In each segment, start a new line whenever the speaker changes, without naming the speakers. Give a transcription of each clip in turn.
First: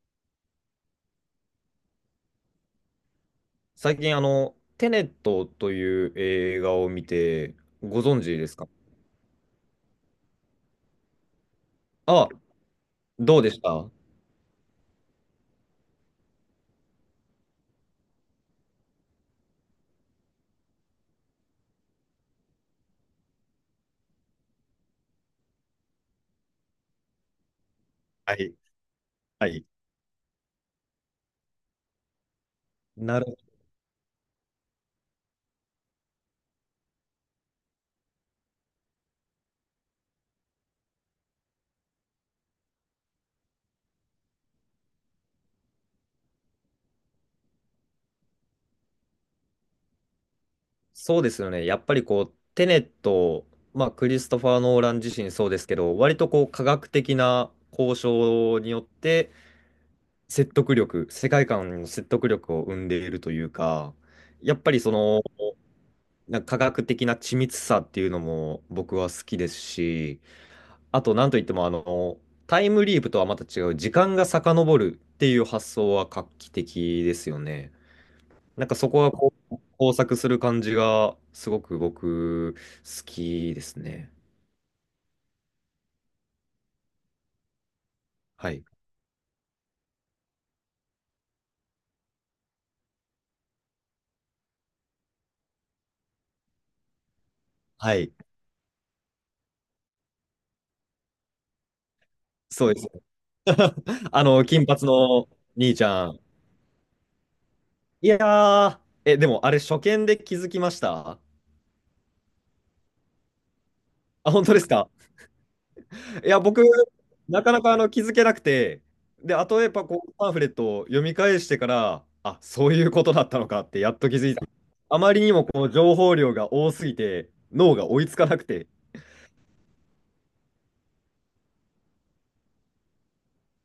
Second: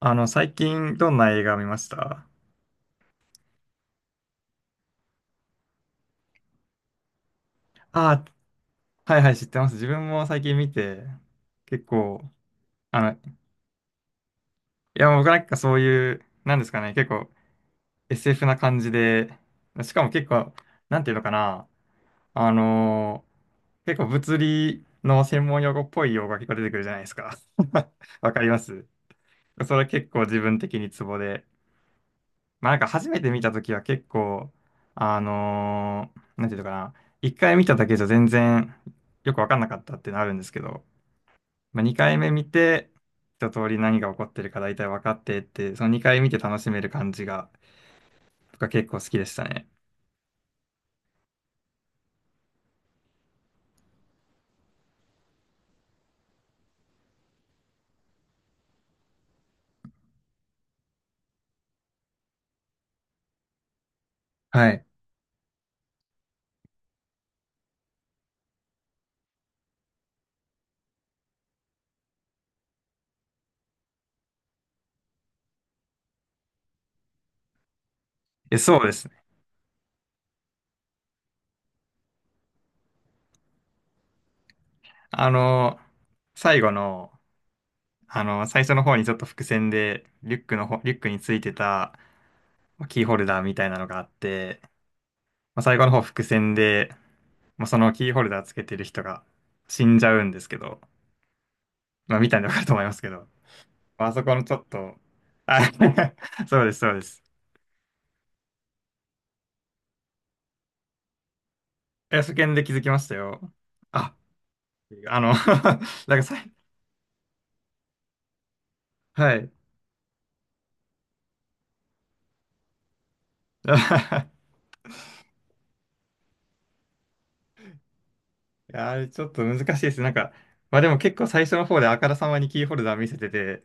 最近どんな映画見ました？
最近、テネットという映画を見て、ご存
あ
知ですか？
あ、はいはい、知ってます。自分も最近見て、結構、
あ、
あの、い
どうでしたは
や、僕なんかそういう、なんですかね、結構 SF な感じで、しかも結構、なんていうのかな、あのー結構物理の専門用語っぽい用語が結構出てくるじゃないですか。わかり
い、
ます。
はい、
それ結構自分的にツボで、まあなんか初
な
め
る
て
ほ
見た
ど。
時は結構、あのなんていうのかな、一回見ただけじゃ全然よくわかんなかったってなるんですけど、まあ、二回目見て、一通り何が起こってるか大体分かってって、その二回見て楽しめる感じが、僕は結構好きでしたね。
そうですよね。やっぱりこう、テネット、まあ、クリストファー・ノーラン自身そうですけど、割とこう、科学的な交渉によって、説得力、世界観の説得力を生んでいるというか、やっ
は
ぱり
い。
その、なんか科学的な緻密さっていうのも僕は好きですし、あと、なんといっても、タイムリープとはまた違う、時間が遡るっていう発想は画期的ですよね。
え、
なんか
そう
そ
で
こ
す
が
ね。
こう交錯する感じが、すごく僕、好きですね。
あのー最後の、
は
最
い。
初の方にちょっと伏線で、リュックについてたまあキーホルダーみたいなのがあって、まあ、最後の方伏線で、まあ、その
は
キ
い。
ーホルダーつけてる人が死んじゃうんですけど、まあ、見たんでわかる
そ
と
うで
思い
す。
ますけど、まあ あそ
あ
この
の、
ちょっ
金髪
と、
の
あ。
兄ちゃん。
そうです、そうです。
いやー、え、でもあれ、初見で気づきました？
え、そ見で気づきましたよ。あ、
あ、本当ですか？
あの なんか
い
さ
や、
い、
僕、なかなか気づけなくて、
は
で、
い。い
後とやっぱこうパンフレットを読み返してから、あ、そういうことだったのかってやっと気づいた。あまりにもこの情報量が多すぎて、脳が追いつかなくて、
や、あれちょっと難しいです。なんか、まあでも結構最初の方であからさまにキーホルダー見せてて、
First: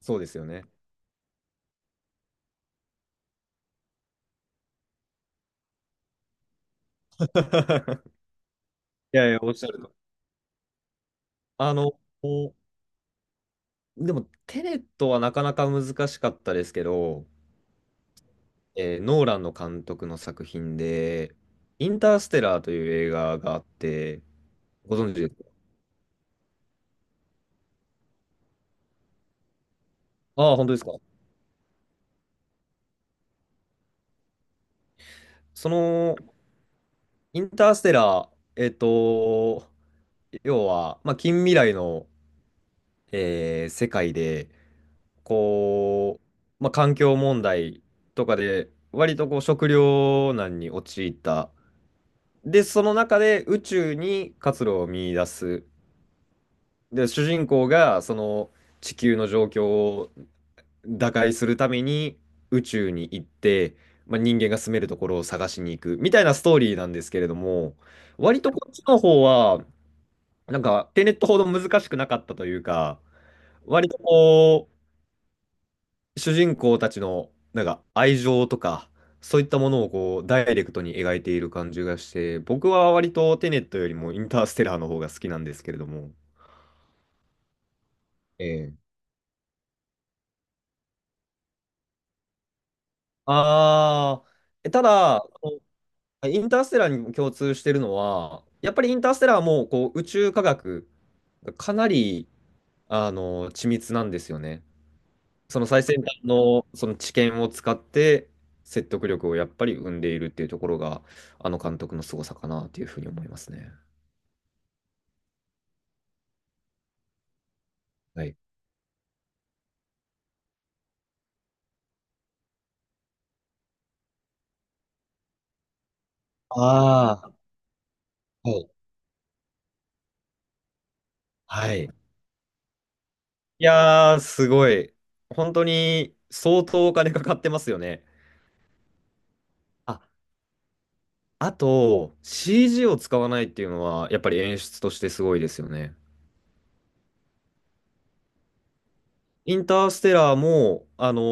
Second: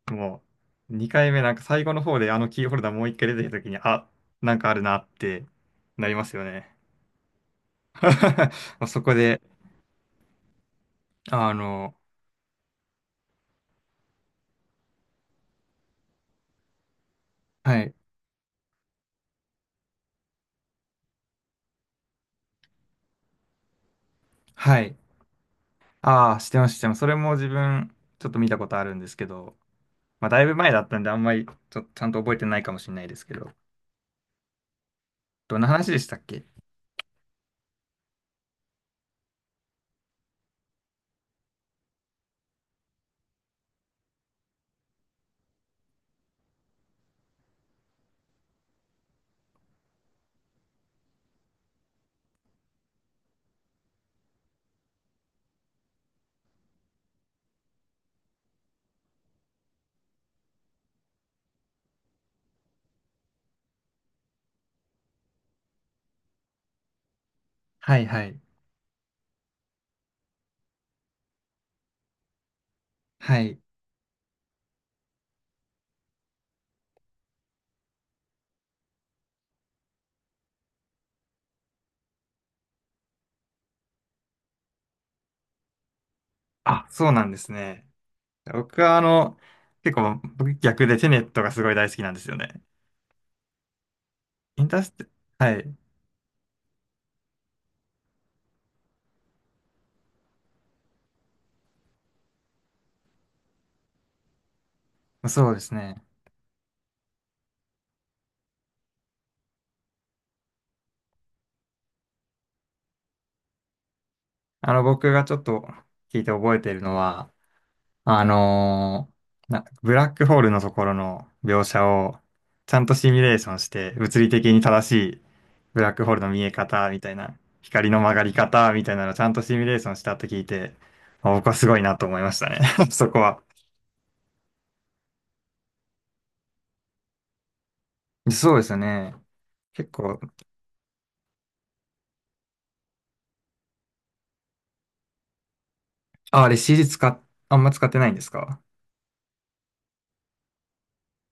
そうです
も
よね。
う2回目なんか最後の方であのキーホルダーもう1回出てきた時に、あ、なんかあるなってなりますよね。そこ
いやいや、
で、
おっしゃると。
あ
あ
の、
の、おでも、テネットはなかなか難しかったですけど、
はい
ノーランの監督の作品で、インターステラーという映画があって、
は
ご
い。
存知ですか？
ああ、知ってます、知ってます。それも自分、ちょっと見たことあるんですけど、まあ、だい
あ
ぶ
あ、本
前
当で
だ
す
っ
か。
たんで、あんまりちょ、ちゃんと覚えてないかもしれないですけど、どんな
そ
話でした
の
っけ？
インターステラー、えっと、要は、まあ、近未来の、世界で、こう、まあ、環境問題とかで、割とこう食糧難に陥った。で、その中で宇宙に活路を見出す。で、主人公がその地球の状況を打開するために宇宙に行って、まあ、人間が住めるところを探しに行くみたいなストーリーなんですけれども、
はい、はい、
割とこっちの方は、なんか、テネットほど難しくなかったというか、
はい。
割とこう、主人公たちの、なんか、愛情とか、そういったものをこう、ダイレクトに描いている感じがして、僕は割とテネットよりもインターステラーの方が好きなんですけれども。
あ、そうなんですね。
ええ。
僕は、結構、僕逆でテネットがすごい大好きなんですよね。
あー
インター
た
ステ、
だ、
は
こ
い。
のインターステラーに共通してるのは、やっぱりインターステラーもこう宇宙科学がかなり緻密なんですよね。
そう
そ
で
の
す
最先
ね。
端のその知見を使って説得力をやっぱり生んでいるっていうところが、あの監督の凄さかなっていうふうに思いますね。
あの、僕がちょっと聞いて覚えているのは、あ
はい。
のーな、ブラックホールのところの描写をちゃんとシミュレーションして物理的に正しいブラックホールの見え方みたい
あ
な光の曲がり
あ、はい。
方みたいなのをちゃんとシミュレーションしたって聞いて、あ、僕はす
は
ごい
い。
なと思いましたね。 そこは。
いやー、すごい。本当に相当お金かかってますよね。
そうですよね。結
あ、
構、
あと、CG を使わないっていうのは、やっぱり演出としてすごいですよね。
あ、あれ CG 使っ、あんま使ってないんですか？
インターステラーも、あの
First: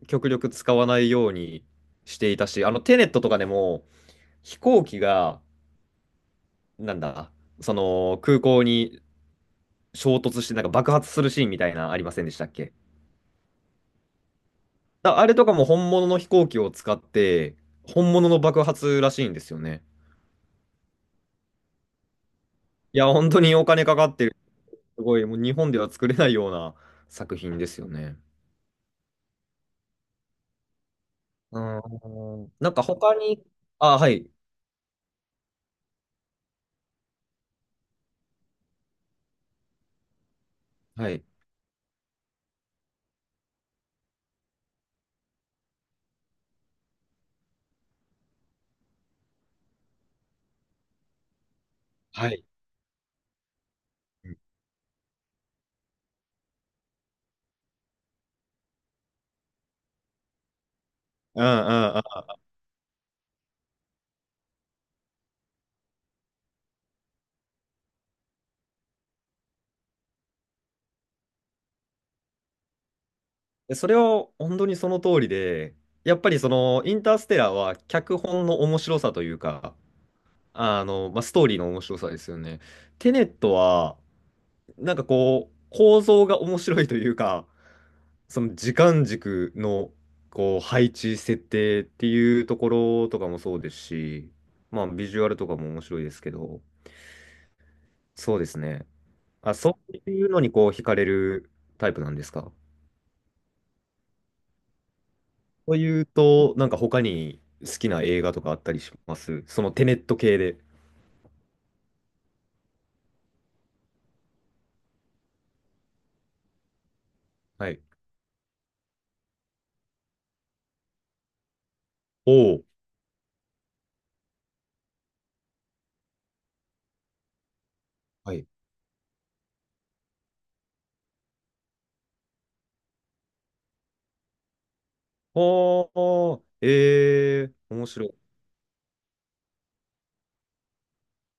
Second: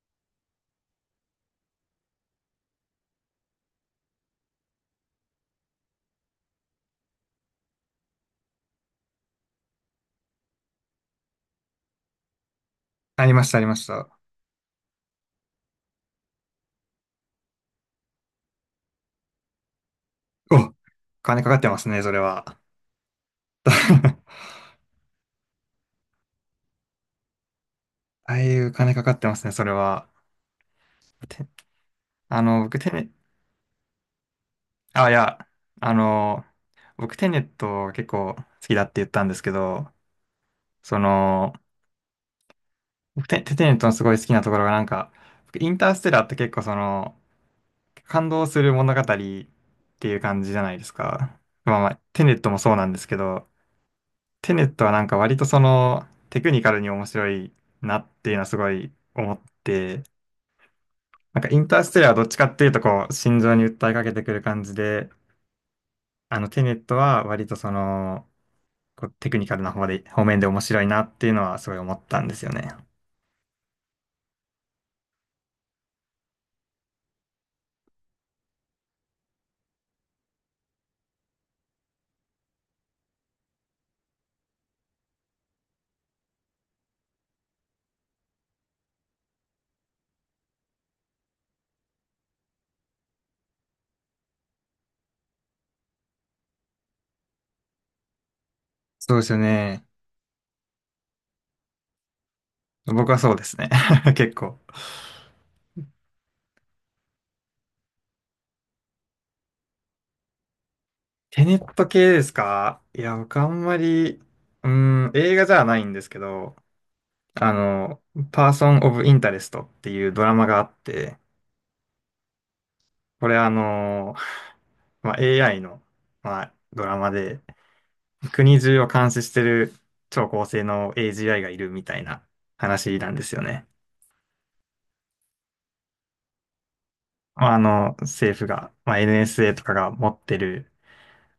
ー極力使わないようにしていたし、テネットとかでも、飛行機がなんだ、その空港に衝突してなんか爆発するシーンみたいなありませんでしたっけ？
ありました、ありました。
だあれとかも本物の飛行機を使って本物の爆発らしいんですよね。
お、金かかってますね、それは。
いや、本当にお金かかってる。すごい、もう日本では作れないような作品ですよね。
ああいう金かかってますね、それは。て
う
あ
ん。
の、
なん
僕、
か
テネ、
他に、あ、はい。
あ、いや、あの、僕テネット結構好きだって言ったんですけど、そ
はい。
の、テネットのすごい好きなところがなんか、僕インターステラーって結構その、感動する物語っていう感じじゃないですか。まあまあ、テ
は
ネッ
い。
トもそうなんですけど、
うん
テネットはなんか割とその、テクニカルに面白いなっていうのはすごい思って、なん
うん
かインタース
う
テ
ん。
ラーはどっちかっていうとこう、心情に訴えかけてくる感じで、あのテネットは割とその、こうテクニカルな方面で面白いなっていうのはすごい思ったんですよね。
でそれは本当にその通りで、やっぱりそのインターステラーは脚本の面白さというか、まあ、ストーリーの面白さですよね。テネットは、なんかこう、構造が面白いというか、その時間軸の、こう、配置、設定っていうところとかもそうですし、まあ、ビジュアルとかも面白いですけど、そうですね。
そうですよ
あ、そ
ね。
ういうのにこう、惹かれるタイプなんですか？
僕はそうですね。結構。
というと、なんか他に好きな映画とかあったりします？そのテネット系で。
テネット系ですか？いや、僕あんまり、うーん、映画じゃないんですけど、あ
はい。
の、パーソン・オブ・インタレストっていうドラマがあって、
おお。
これあの、まあ、AI の、まあ、ドラマで、
はい。
国中を監視してる超高性能 AGI がいるみたいな話なんですよね。
おー、ええ
ま
ー、
あ、あ
面
の、
白い。
政府が、まあ、NSA とかが持ってる、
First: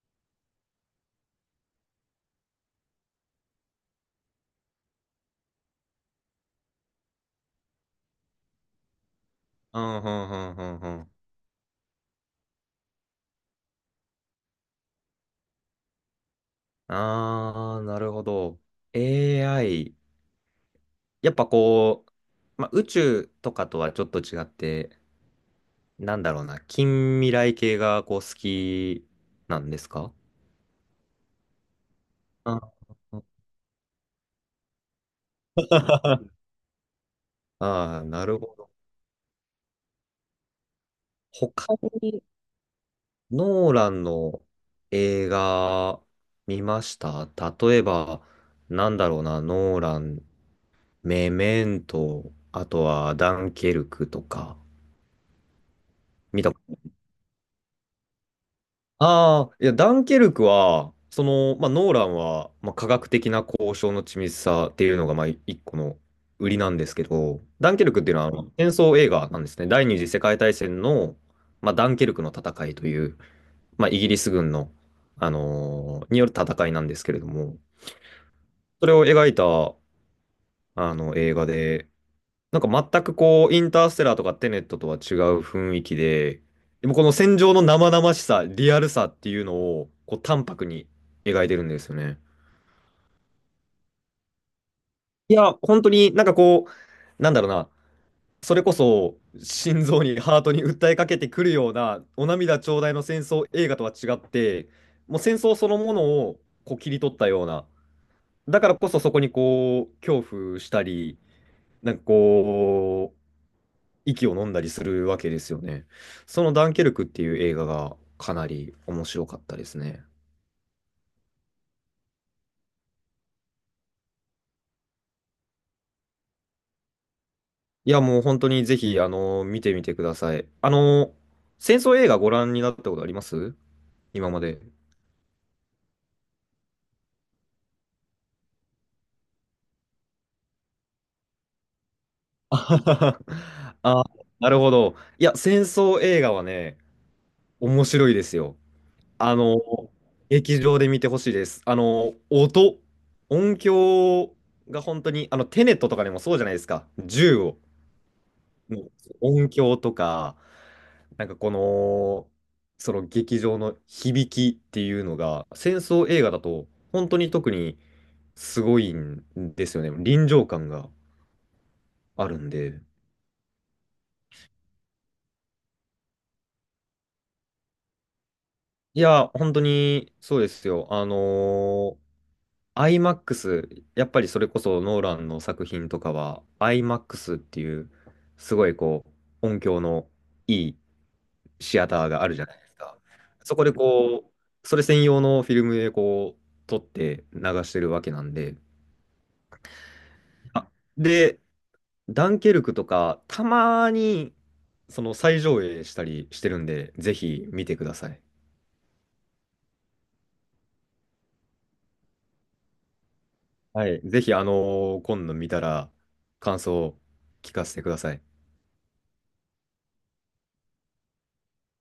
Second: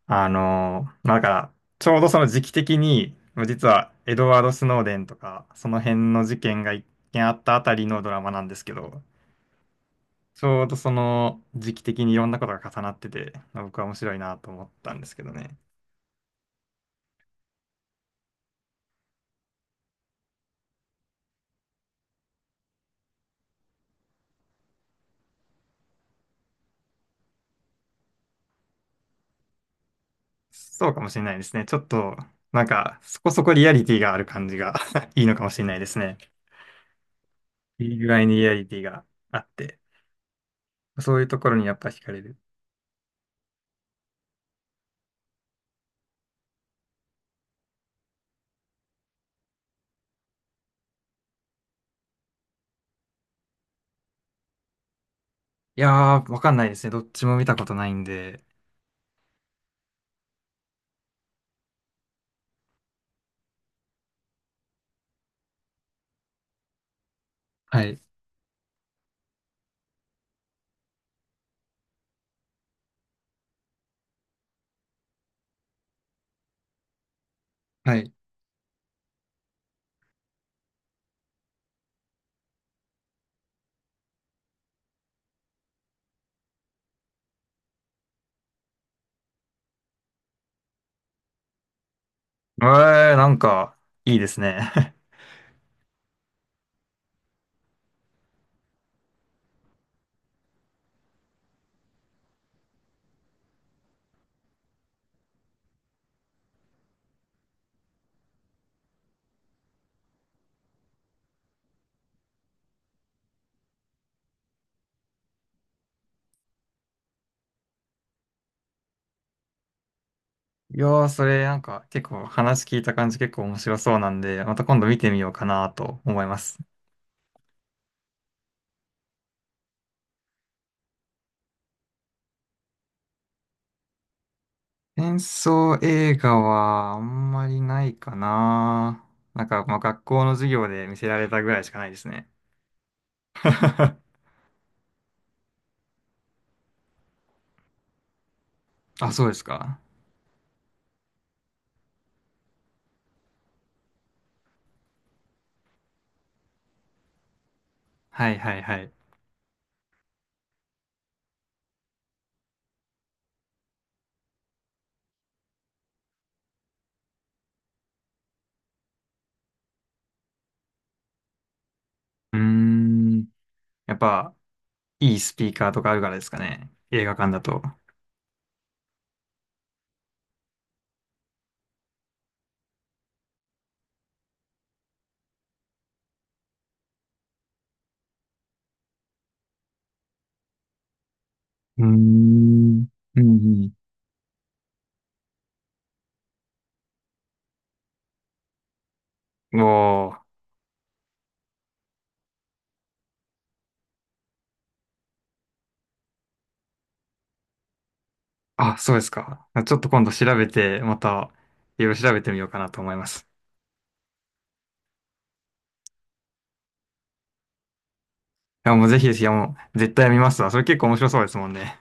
あの、まあ、だから、ちょうどその時期的に、実はエドワード・スノーデンとか、その辺の事件が一件あったあたりのドラマなんですけど、
うん、うん、う
ち
ん、
ょ
う
うど
ん、う
そ
ん。
の時期的にいろんなことが重なってて、まあ僕は面白いなと思ったんですけどね。
あー、なるほど。AI。やっぱこう、まあ、宇宙とかとはちょっと違って、なんだろうな、近未来系がこう好きなんですか？
そうかもしれないですね。ちょっと、
あ
なんか、そこそこリアリティがある感じが いいのかもしれないですね。いい
あー、
具合
な
に
る
リア
ほ
リ
ど。
ティがあって、そういうと
他
ころにやっぱ惹かれ
に
る。
ノーランの映画見ました？例えば、なんだろうな、ノーラン、メメント、あとはダンケルクとか、
いやー、わ
見
か
た？
んないですね。どっちも見たことないんで。
ああ、いや、ダンケルクは、まあ、ノーランは、まあ、科学的な交渉の緻密さっていうのが、まあ、一個の売りなんですけど、ダン
は
ケル
い。
クっていうのは、あの戦争映画なんですね。第二次世界大戦の、まあ、ダンケルクの戦いという、まあ、イギリス軍の、による戦いなんですけれども、
はい。
それを描いた、映画で、なんか全くこう、インターステラーとかテネットとは違う雰囲気で、でもこの戦場の生々しさ、リアルさっていうのを、こう、淡白に描いてるんですよね。
えー、なんか、いいですね。
いや、本当になんかこう、なんだろうな、それこそ心臓に、ハートに訴えかけてくるような、お涙頂戴の戦争映画とは違って、もう戦争そのものをこう切り取ったような、だからこそそこにこう、恐怖したり、なんかこう、息を飲んだりするわけですよね。そのダンケルクっていう映画がかなり面白かったですね。
いやー、それ、なんか、結構話聞いた感じ結構面白そうなんで、また今度見てみようかなと思います。
いや、もう本当にぜひ、見てみてください。戦争映画ご覧になったことあります？今まで。
戦争映画はあんまりないかな。なんか、まあ、学校の授業で見せられたぐらいしかないですね。
あはははあ、 なるほど。いや、戦争映画はね、面白いですよ。
あ、そうで
あ
す
の、
か。
劇場で見てほしいです。音響が本当に、テネットとかでもそうじゃないですか。銃を、
はいはいは
もう
い。
音響とか、なんかその劇場の響きっていうのが、戦争映画だと本当に特にすごいんですよね。臨場感があ
う
る
ー
んで。
ん。やっぱ、いいスピーカーとかあるからですかね。映画館だと。
いや、本当にそうですよ。IMAX、やっぱりそれこそノーランの作品とかは、IMAX っていう、すごいこう、音響のいいシ
うー
アターがあるじゃないです
ん。
か。
う
そこ
ん、
でこう、それ専用のフィルムでこう、撮って流してるわけなんで、
うん。おー。
あで、ダンケルクとか、たまに、その再上映したりしてるんで、ぜひ見てください。
あ、そうですか。ちょっと今度調べて、また、いろいろ調べてみようかなと思います。
はい。ぜひ、今度見たら、感想を聞かせてください。
いや、もうぜひです。いや、もう、絶対見ますわ。それ結構面白そうですもんね。